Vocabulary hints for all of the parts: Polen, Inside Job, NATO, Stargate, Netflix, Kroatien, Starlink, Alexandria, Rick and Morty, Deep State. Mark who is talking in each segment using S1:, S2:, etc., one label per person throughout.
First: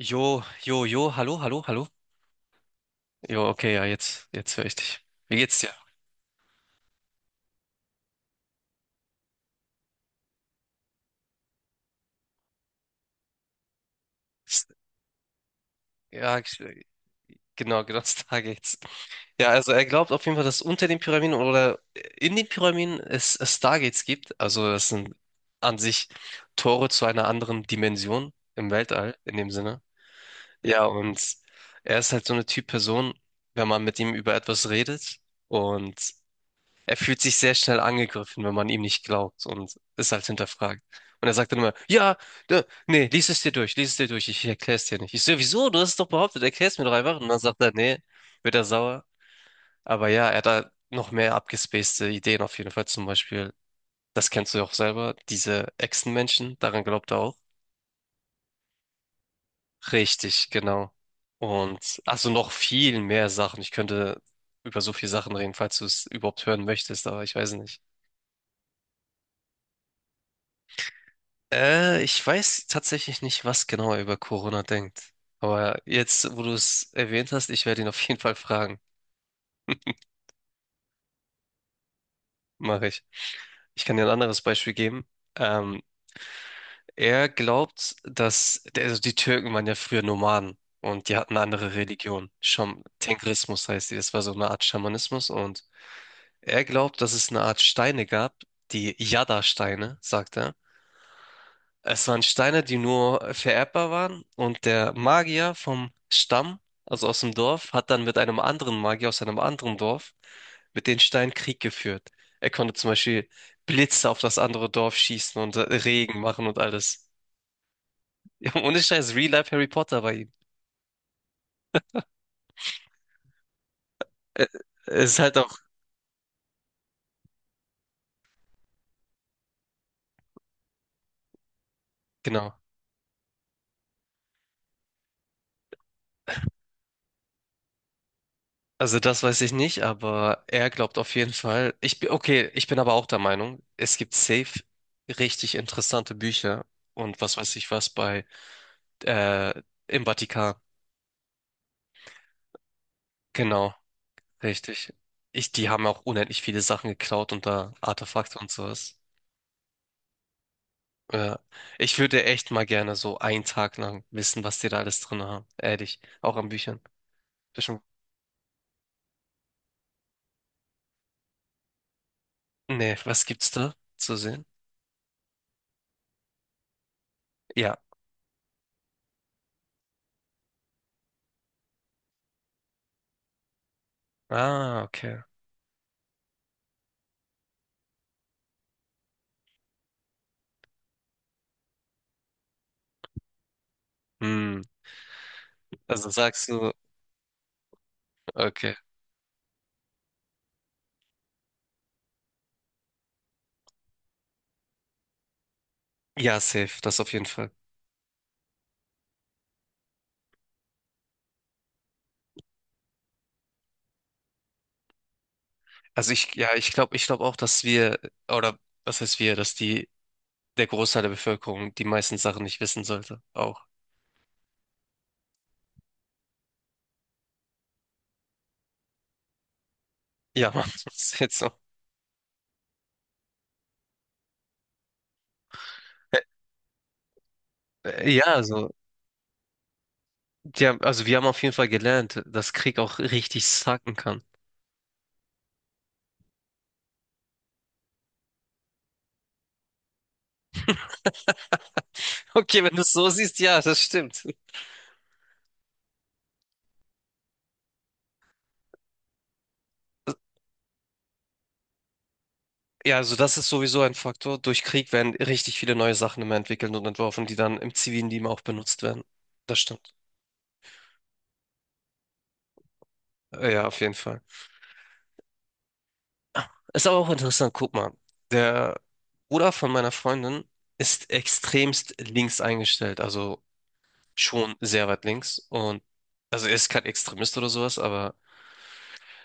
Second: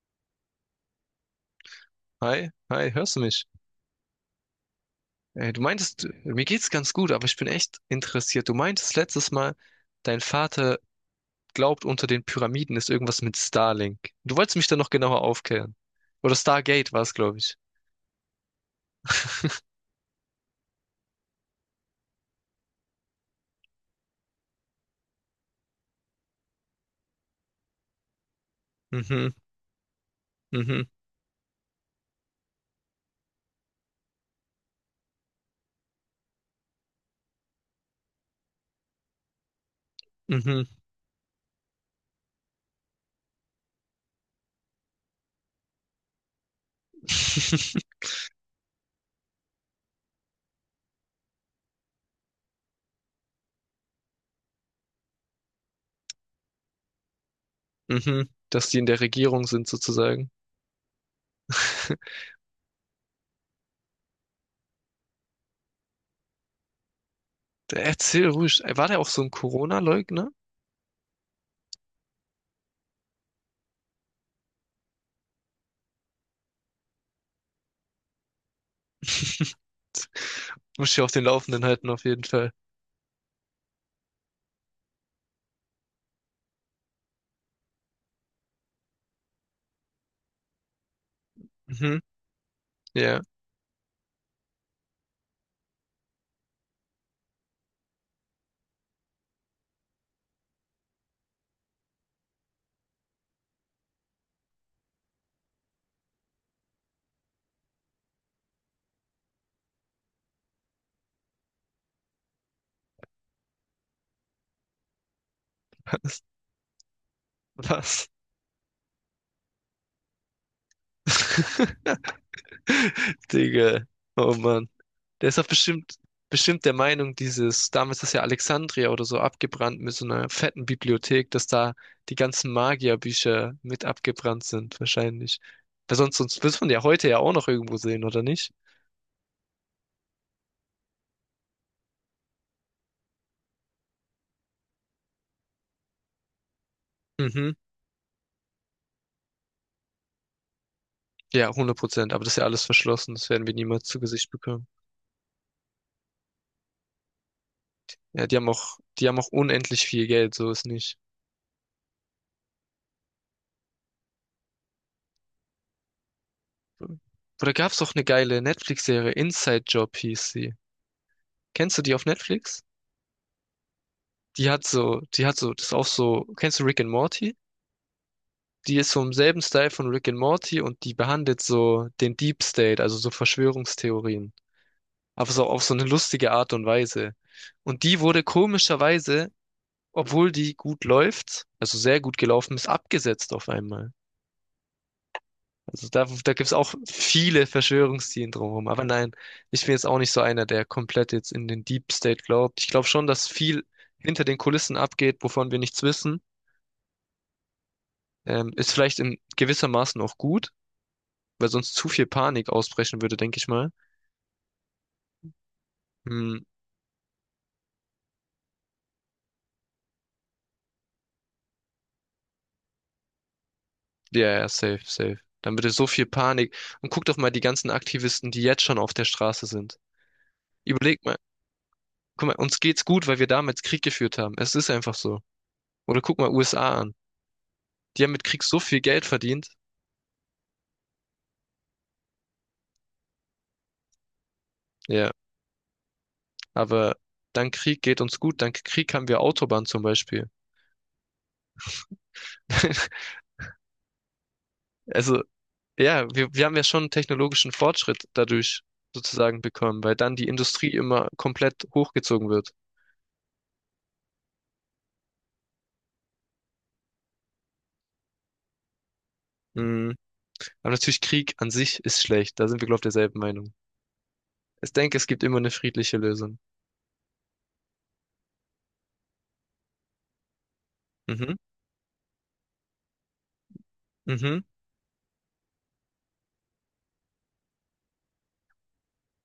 S1: Jo, jo, jo, hallo, hallo, hallo.
S2: Hi, hi, hörst du mich?
S1: Jo, okay, ja, jetzt höre ich dich. Wie
S2: Äh,
S1: geht's
S2: du
S1: dir?
S2: meintest, mir geht's ganz gut, aber ich bin echt interessiert. Du meintest letztes Mal, dein Vater glaubt, unter den Pyramiden ist irgendwas mit Starlink. Du wolltest
S1: S-
S2: mich da noch genauer aufklären. Oder
S1: Ja,
S2: Stargate war es, glaube ich.
S1: genau, genau, da geht's. Ja, also er glaubt auf jeden Fall, dass unter den Pyramiden oder in den Pyramiden es Stargates gibt. Also das sind an sich Tore zu einer anderen Dimension im Weltall,
S2: Mhm,
S1: in dem Sinne. Ja,
S2: mhm,
S1: und er ist halt so eine Typ Person, wenn man mit ihm über etwas redet. Und er fühlt sich sehr schnell angegriffen, wenn man ihm nicht glaubt und es halt
S2: mhm.
S1: hinterfragt. Und er sagt dann immer, ja, da, nee, lies es dir durch, lies es dir durch, ich erkläre es dir nicht. Ich so, wieso? Du hast es doch behauptet, erklär es mir doch einfach. Und dann sagt er, nee, wird er sauer. Aber ja, er hat da noch mehr abgespacede Ideen auf jeden Fall. Zum Beispiel, das kennst du ja auch selber, diese Echsenmenschen, daran glaubt er auch.
S2: Mhm. Dass die in der Regierung sind, sozusagen.
S1: Richtig, genau. Und also noch viel mehr Sachen. Ich könnte über so viele Sachen reden, falls du es überhaupt hören möchtest, aber ich weiß nicht.
S2: Erzähl ruhig. War der auch so ein Corona-Leugner?
S1: Ich weiß tatsächlich nicht, was genau er über Corona denkt. Aber jetzt, wo du es erwähnt hast, ich werde ihn auf jeden Fall fragen.
S2: Muss ich auf den Laufenden halten, auf jeden Fall.
S1: Mache ich. Ich kann dir ein anderes Beispiel geben. Ähm, er glaubt, dass, also die Türken waren ja früher Nomaden und die hatten eine andere
S2: Mhm.
S1: Religion. Scham
S2: Ja.
S1: Tengrismus heißt die. Das war so eine Art Schamanismus und er glaubt, dass es eine Art Steine gab, die Yada-Steine, sagt er. Es waren Steine, die nur vererbbar waren und der Magier vom Stamm, also aus dem Dorf, hat dann mit einem anderen Magier aus einem anderen Dorf mit den Steinen Krieg geführt. Er konnte zum Beispiel Blitze auf das andere Dorf schießen und Regen machen und alles.
S2: Was?
S1: Ja, ohne Scheiß, Real Life Harry Potter bei ihm.
S2: Digga. Oh
S1: Ä-
S2: Mann.
S1: Es ist
S2: Der
S1: halt
S2: ist doch
S1: auch,
S2: bestimmt der Meinung, dieses, damals ist ja Alexandria oder so abgebrannt mit so einer fetten Bibliothek, dass da die ganzen
S1: genau.
S2: Magierbücher mit abgebrannt sind, wahrscheinlich. Weil sonst wird man ja heute ja auch noch irgendwo sehen, oder nicht?
S1: Also das weiß ich nicht, aber er glaubt auf jeden Fall. Ich bin, okay, ich bin aber auch der Meinung, es gibt safe richtig interessante Bücher und was
S2: Mhm.
S1: weiß ich was bei äh, im Vatikan.
S2: Ja, hundert Prozent. Aber das ist ja alles verschlossen. Das werden wir
S1: Genau,
S2: niemals zu Gesicht bekommen.
S1: richtig. Ich, die haben auch unendlich viele Sachen geklaut und da
S2: Ja, die
S1: Artefakte
S2: haben
S1: und sowas.
S2: auch unendlich viel Geld, so ist nicht.
S1: Ja. Ich würde echt mal gerne so einen Tag lang wissen, was die da alles drin haben. Ehrlich, auch an Büchern.
S2: Oder gab's
S1: Bestimmt.
S2: doch eine geile Netflix-Serie, Inside Job hieß sie. Kennst du die auf Netflix?
S1: Nee, was gibt's da zu sehen?
S2: Die hat so, das ist auch so, kennst du Rick and Morty?
S1: Ja.
S2: Die ist so im selben Style von Rick and Morty und die behandelt so den Deep State, also so Verschwörungstheorien.
S1: Ah, okay.
S2: Aber so auf so eine lustige Art und Weise. Und die wurde komischerweise, obwohl die gut läuft, also sehr gut gelaufen ist, abgesetzt auf einmal.
S1: Hm.
S2: Also da,
S1: Also
S2: da gibt
S1: sagst
S2: es
S1: du,
S2: auch viele Verschwörungstheorien drumherum.
S1: okay.
S2: Aber nein, ich bin jetzt auch nicht so einer, der komplett jetzt in den Deep State glaubt. Ich glaube schon, dass viel hinter den Kulissen abgeht, wovon wir nichts wissen.
S1: Ja, safe, das auf jeden Fall.
S2: Ist vielleicht in gewissermaßen auch gut, weil sonst zu viel Panik ausbrechen würde, denke ich mal.
S1: Also ich,
S2: Hm,
S1: ja, ich glaube auch, dass wir, oder was heißt wir, dass die, der Großteil der Bevölkerung die meisten Sachen nicht wissen sollte. Auch.
S2: ja, ja, safe, safe. Dann würde so viel Panik. Und guck doch mal die ganzen Aktivisten, die jetzt schon auf der Straße sind.
S1: Ja, Mann, das
S2: Überleg mal,
S1: ist jetzt so.
S2: guck mal, uns geht's gut, weil wir damals Krieg geführt haben. Es ist einfach so. Oder guck mal USA an. Die haben mit
S1: Ja,
S2: Krieg so
S1: so,
S2: viel Geld verdient.
S1: die haben, also wir haben auf jeden Fall gelernt, dass Krieg auch richtig sacken kann.
S2: Ja, aber dank Krieg geht uns gut. Dank Krieg haben wir Autobahn zum Beispiel.
S1: Okay, wenn du es so siehst, ja, das stimmt.
S2: Also ja, wir haben ja schon technologischen Fortschritt dadurch sozusagen bekommen, weil dann die Industrie immer komplett hochgezogen wird.
S1: Ja, also das ist sowieso ein Faktor. Durch Krieg werden richtig viele neue Sachen immer entwickelt und entworfen, die dann im zivilen Leben auch benutzt werden. Das stimmt.
S2: Mhm. Aber natürlich Krieg an sich ist schlecht. Da sind wir, glaube ich, derselben Meinung.
S1: Ja, auf jeden Fall.
S2: Ich denke, es gibt immer eine friedliche Lösung.
S1: Ist aber auch interessant, guck mal. Der Bruder von meiner Freundin ist
S2: Mhm.
S1: extremst links eingestellt, also
S2: Mhm.
S1: schon sehr weit links. Und also er ist kein Extremist oder sowas, aber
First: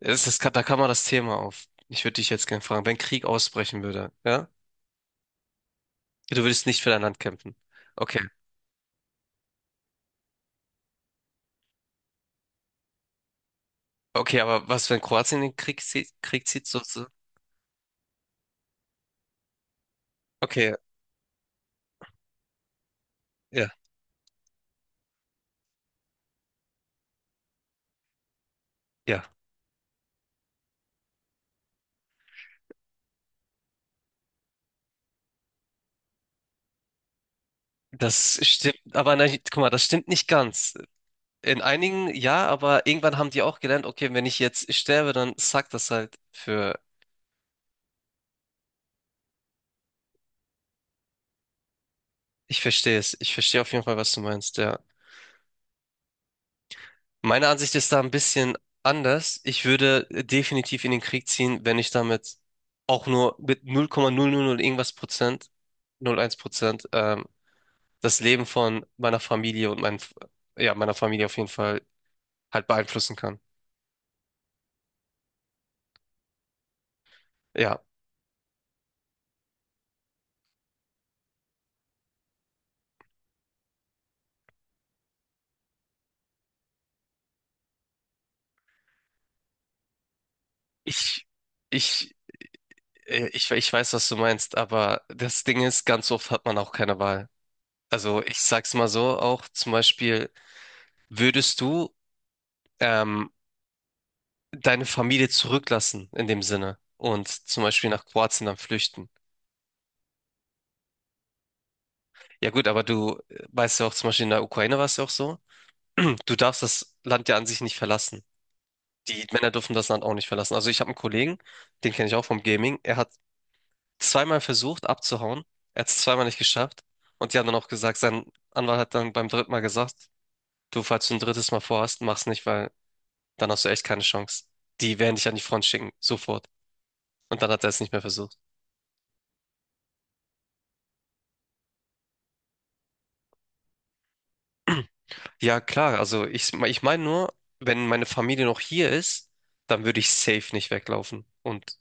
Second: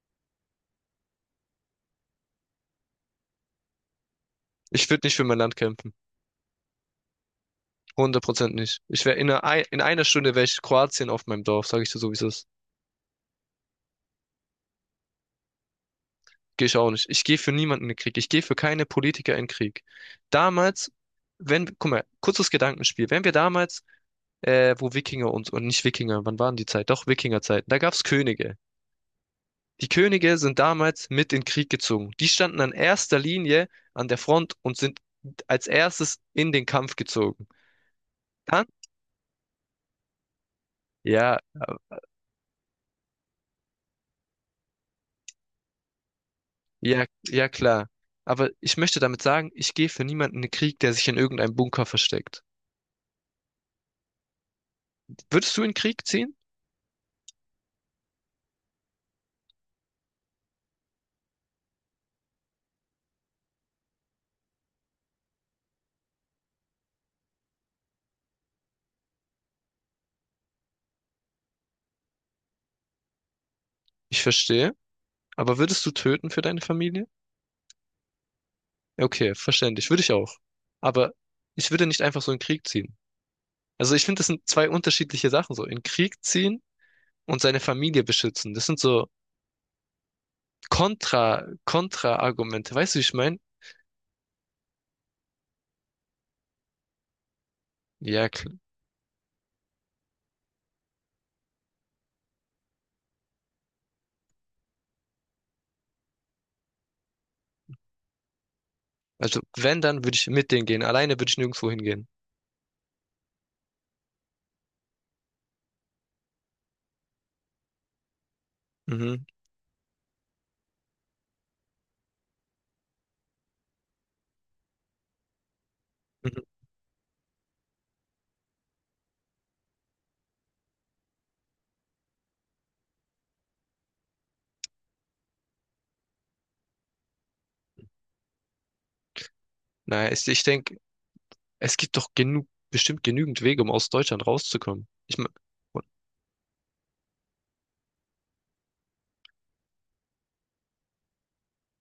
S1: es ist, da kann man das Thema auf. Ich würde dich jetzt gerne fragen, wenn Krieg ausbrechen würde, ja?
S2: Ich würde nicht für mein Land kämpfen.
S1: Du würdest nicht für dein Land kämpfen. Okay,
S2: Hundert Prozent nicht. Ich wäre in einer Stunde wäre ich Kroatien auf meinem Dorf, sage ich dir so, wie es ist.
S1: okay, aber was, wenn Kroatien den Krieg zieht,
S2: Gehe ich
S1: so,
S2: auch
S1: so?
S2: nicht. Ich gehe für niemanden in den Krieg. Ich gehe für keine Politiker in den Krieg.
S1: Okay,
S2: Damals, wenn, guck mal, kurzes Gedankenspiel. Wenn wir
S1: ja,
S2: damals wo Wikinger und nicht Wikinger, wann waren die Zeit? Doch, Wikingerzeiten. Da gab's Könige.
S1: ja.
S2: Die Könige sind damals mit in den Krieg gezogen. Die standen an erster Linie an der Front und sind als erstes in den Kampf gezogen.
S1: Das
S2: Dann?
S1: stimmt, aber nein, guck mal, das stimmt nicht ganz.
S2: Ja,
S1: In einigen ja, aber irgendwann haben die auch gelernt, okay, wenn ich jetzt sterbe, dann sagt das halt für.
S2: ja klar. Aber ich möchte damit sagen, ich gehe für niemanden in den Krieg, der sich in irgendeinem Bunker versteckt.
S1: Ich verstehe es. Ich verstehe auf jeden Fall, was du meinst, ja.
S2: Würdest du in den Krieg ziehen?
S1: Meine Ansicht ist da ein bisschen anders. Ich würde definitiv in den Krieg ziehen, wenn ich damit auch nur mit 0,000 irgendwas Prozent, 0,1%, das Leben von meiner Familie und mein, ja, meiner Familie auf jeden Fall halt beeinflussen kann.
S2: Ich verstehe. Aber würdest du töten für deine Familie?
S1: Ja,
S2: Ja, okay, verständlich. Würde ich auch. Aber ich würde nicht einfach so in den Krieg ziehen. Also ich finde, das sind zwei unterschiedliche Sachen, so in Krieg ziehen und seine Familie beschützen. Das sind so
S1: ich,
S2: Kontra,
S1: ich,
S2: Kontra-Argumente. Weißt du, wie ich
S1: äh,
S2: meine?
S1: ich, ich weiß, was du meinst, aber das Ding ist, ganz oft hat man auch keine Wahl. Also
S2: Ja,
S1: ich
S2: klar.
S1: sag's mal so auch, zum Beispiel, würdest du ähm, deine Familie zurücklassen in dem Sinne und zum Beispiel nach Kroatien dann flüchten.
S2: Also wenn, dann würde ich mit denen gehen. Alleine würde ich nirgendwo hingehen.
S1: Ja gut, aber du weißt ja auch, zum Beispiel in der Ukraine war es ja auch so, du darfst das Land ja an sich nicht verlassen.
S2: Mhm.
S1: Die Männer dürfen das Land auch nicht verlassen. Also ich habe einen Kollegen, den kenne ich auch vom Gaming, er hat zweimal versucht abzuhauen, er hat es zweimal nicht
S2: Mhm.
S1: geschafft und die haben dann auch gesagt, sein Anwalt hat dann beim dritten Mal gesagt, du, falls du ein drittes Mal vorhast, mach's nicht, weil dann hast du echt keine Chance. Die werden dich an die Front schicken, sofort. Und dann hat er es nicht mehr versucht.
S2: Naja, ich denke, es gibt doch genug, bestimmt genügend Wege, um aus Deutschland rauszukommen. Ich mein,
S1: Ja, klar, also ich meine nur, wenn meine Familie noch hier ist, dann würde ich safe nicht weglaufen und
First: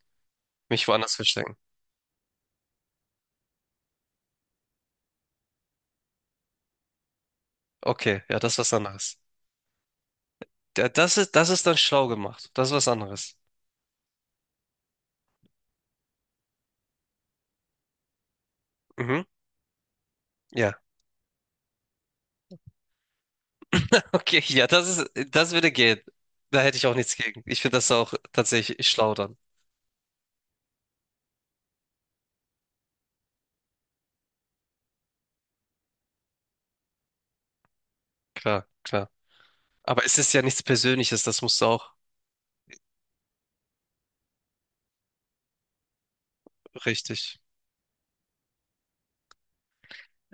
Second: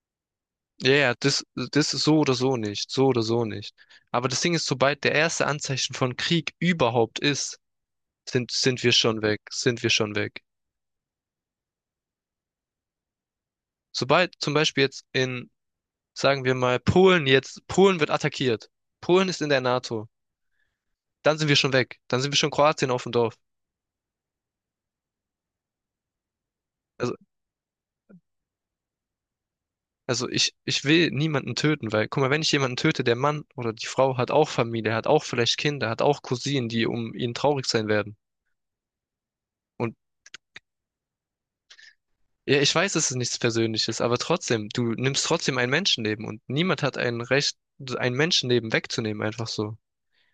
S1: mich
S2: ja, ja,
S1: woanders
S2: das,
S1: verstecken.
S2: das ist so oder so nicht, so oder so nicht. Aber das Ding ist, sobald der erste Anzeichen von Krieg überhaupt ist,
S1: Okay, ja,
S2: sind,
S1: das ist was
S2: sind wir
S1: anderes.
S2: schon weg, sind wir schon weg.
S1: Das ist dann schlau gemacht. Das ist was anderes.
S2: Sobald zum Beispiel jetzt in sagen wir mal, Polen jetzt, Polen wird attackiert.
S1: Mhm,
S2: Polen ist in der NATO.
S1: ja.
S2: Dann sind wir schon weg. Dann sind wir schon Kroatien auf dem Dorf.
S1: Okay, ja, das ist, das würde gehen. Da hätte ich auch nichts
S2: Also,
S1: gegen. Ich finde das auch tatsächlich schlau dann.
S2: also ich will niemanden töten, weil, guck mal, wenn ich jemanden töte, der Mann oder die Frau hat auch Familie, hat auch vielleicht Kinder, hat auch Cousinen, die um ihn traurig sein werden.
S1: Klar, klar.
S2: Und
S1: Aber es ist ja nichts Persönliches, das musst du auch
S2: ja, ich weiß, es ist nichts Persönliches, aber trotzdem, du nimmst trotzdem ein Menschenleben und niemand hat ein
S1: richtig.
S2: Recht, ein Menschenleben wegzunehmen, einfach so.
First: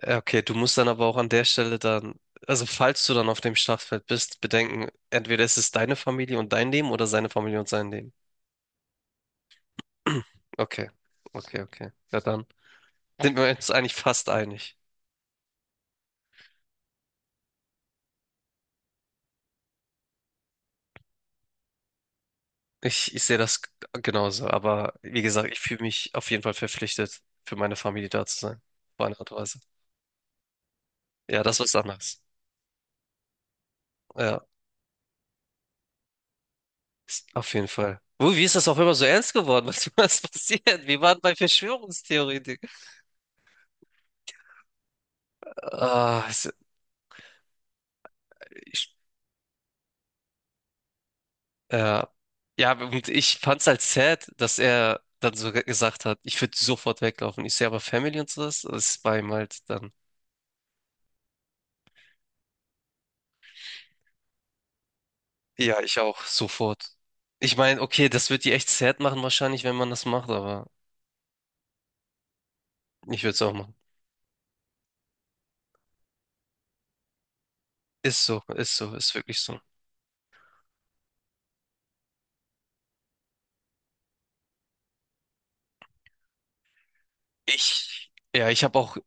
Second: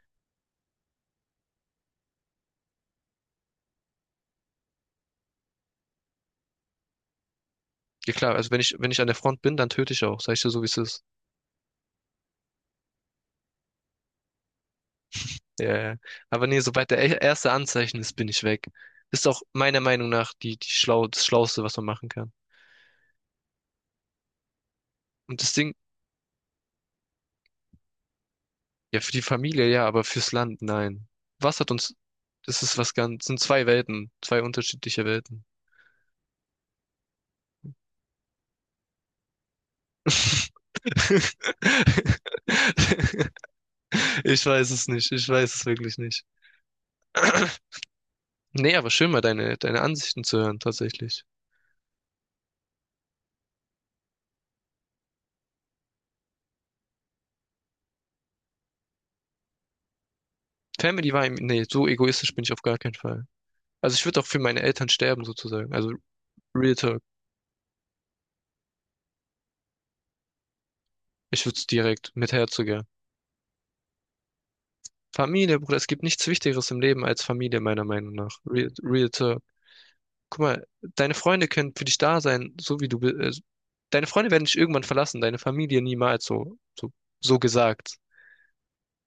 S1: Ja, okay, du musst dann aber auch an der Stelle dann, also falls du dann auf dem Schlachtfeld bist, bedenken, entweder ist es deine Familie und dein Leben oder seine Familie und sein Leben.
S2: Ja klar, also wenn ich an der Front bin, dann töte ich auch, sag ich dir so, wie es
S1: Okay,
S2: ist.
S1: okay, okay. Ja, dann sind wir uns eigentlich fast einig.
S2: Ja, ja. Aber nee, sobald der erste Anzeichen ist, bin ich weg. Ist auch meiner Meinung nach das Schlauste, was man machen kann.
S1: Ich sehe das genauso, aber wie
S2: Und
S1: gesagt,
S2: das
S1: ich
S2: Ding,
S1: fühle mich auf jeden Fall verpflichtet, für meine Familie da zu sein.
S2: ja,
S1: Auf
S2: für
S1: eine
S2: die
S1: Art und Weise.
S2: Familie ja, aber fürs Land nein.
S1: Ja, das
S2: Was hat
S1: ist
S2: uns,
S1: anders.
S2: das ist was ganz, sind zwei Welten, zwei
S1: Ja,
S2: unterschiedliche Welten.
S1: auf jeden Fall. Wie ist das auch immer so ernst geworden? Was passiert? Wir waren bei Verschwörungstheorien.
S2: Ich weiß es nicht, ich weiß es wirklich nicht.
S1: Ah,
S2: Nee, aber schön mal deine Ansichten zu hören, tatsächlich.
S1: Ja, ja, und ich fand's halt sad, dass er dann so gesagt hat, ich würde sofort weglaufen. Ich sehe aber Family und so das ist bei ihm halt dann.
S2: Family war, im- nee, so egoistisch bin ich auf gar keinen Fall. Also ich würde auch für meine Eltern sterben, sozusagen.
S1: Ja,
S2: Also
S1: ich auch,
S2: Real
S1: sofort.
S2: Talk.
S1: Ich meine, okay, das wird die echt sad machen wahrscheinlich, wenn man das macht, aber
S2: Ich würde es direkt mit Herzogern.
S1: ich würde es auch machen.
S2: Familie, Bruder, es gibt nichts Wichtigeres im Leben als Familie, meiner Meinung
S1: Ist
S2: nach.
S1: so,
S2: Real,
S1: ist so,
S2: real
S1: ist wirklich
S2: talk.
S1: so.
S2: Guck mal, deine Freunde können für dich da sein, so wie du bist. Deine Freunde werden dich irgendwann verlassen, deine Familie niemals, so gesagt.
S1: Ich, ja, ich habe auch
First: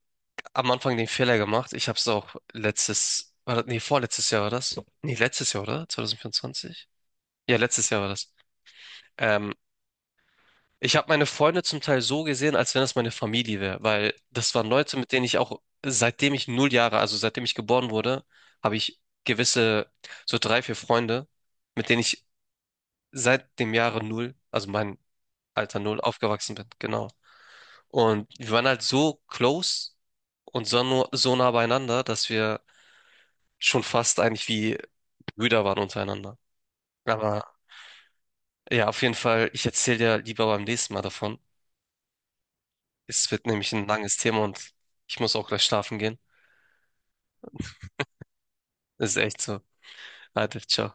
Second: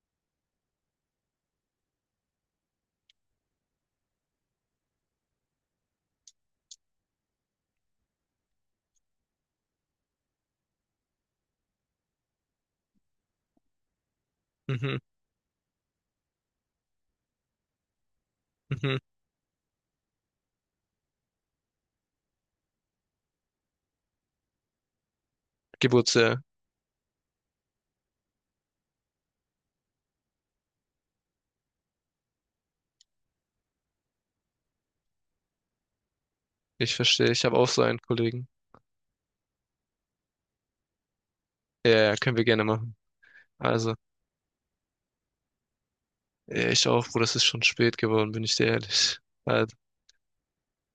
S1: am Anfang den Fehler gemacht. Ich habe es auch letztes, war das, nee, vorletztes Jahr war das? Nee, letztes Jahr, oder? 2024? Ja, letztes Jahr war das. Ähm, Ich habe meine Freunde zum Teil so gesehen, als wenn das meine Familie wäre, weil das waren Leute,
S2: Mhm,
S1: mit denen ich auch, seitdem ich 0 Jahre, also seitdem ich geboren wurde, habe
S2: mhm.
S1: ich gewisse, so drei, vier Freunde, mit denen ich seit dem Jahre null, also mein Alter null,
S2: Geburtsjahr.
S1: aufgewachsen bin, genau. Und wir waren halt so close und so, so nah beieinander, dass wir schon fast eigentlich wie Brüder waren untereinander.
S2: Ich verstehe,
S1: Aber
S2: ich habe auch so einen Kollegen.
S1: ja, auf jeden Fall, ich erzähle dir lieber beim nächsten Mal davon.
S2: Ja, ja, können wir gerne machen.
S1: Es wird nämlich ein
S2: Also,
S1: langes Thema und ich muss auch gleich schlafen gehen.
S2: ja, ich auch, Bruder, es ist schon spät geworden, bin ich dir
S1: Das ist
S2: ehrlich.
S1: echt so.
S2: Äh,
S1: Alter, ciao.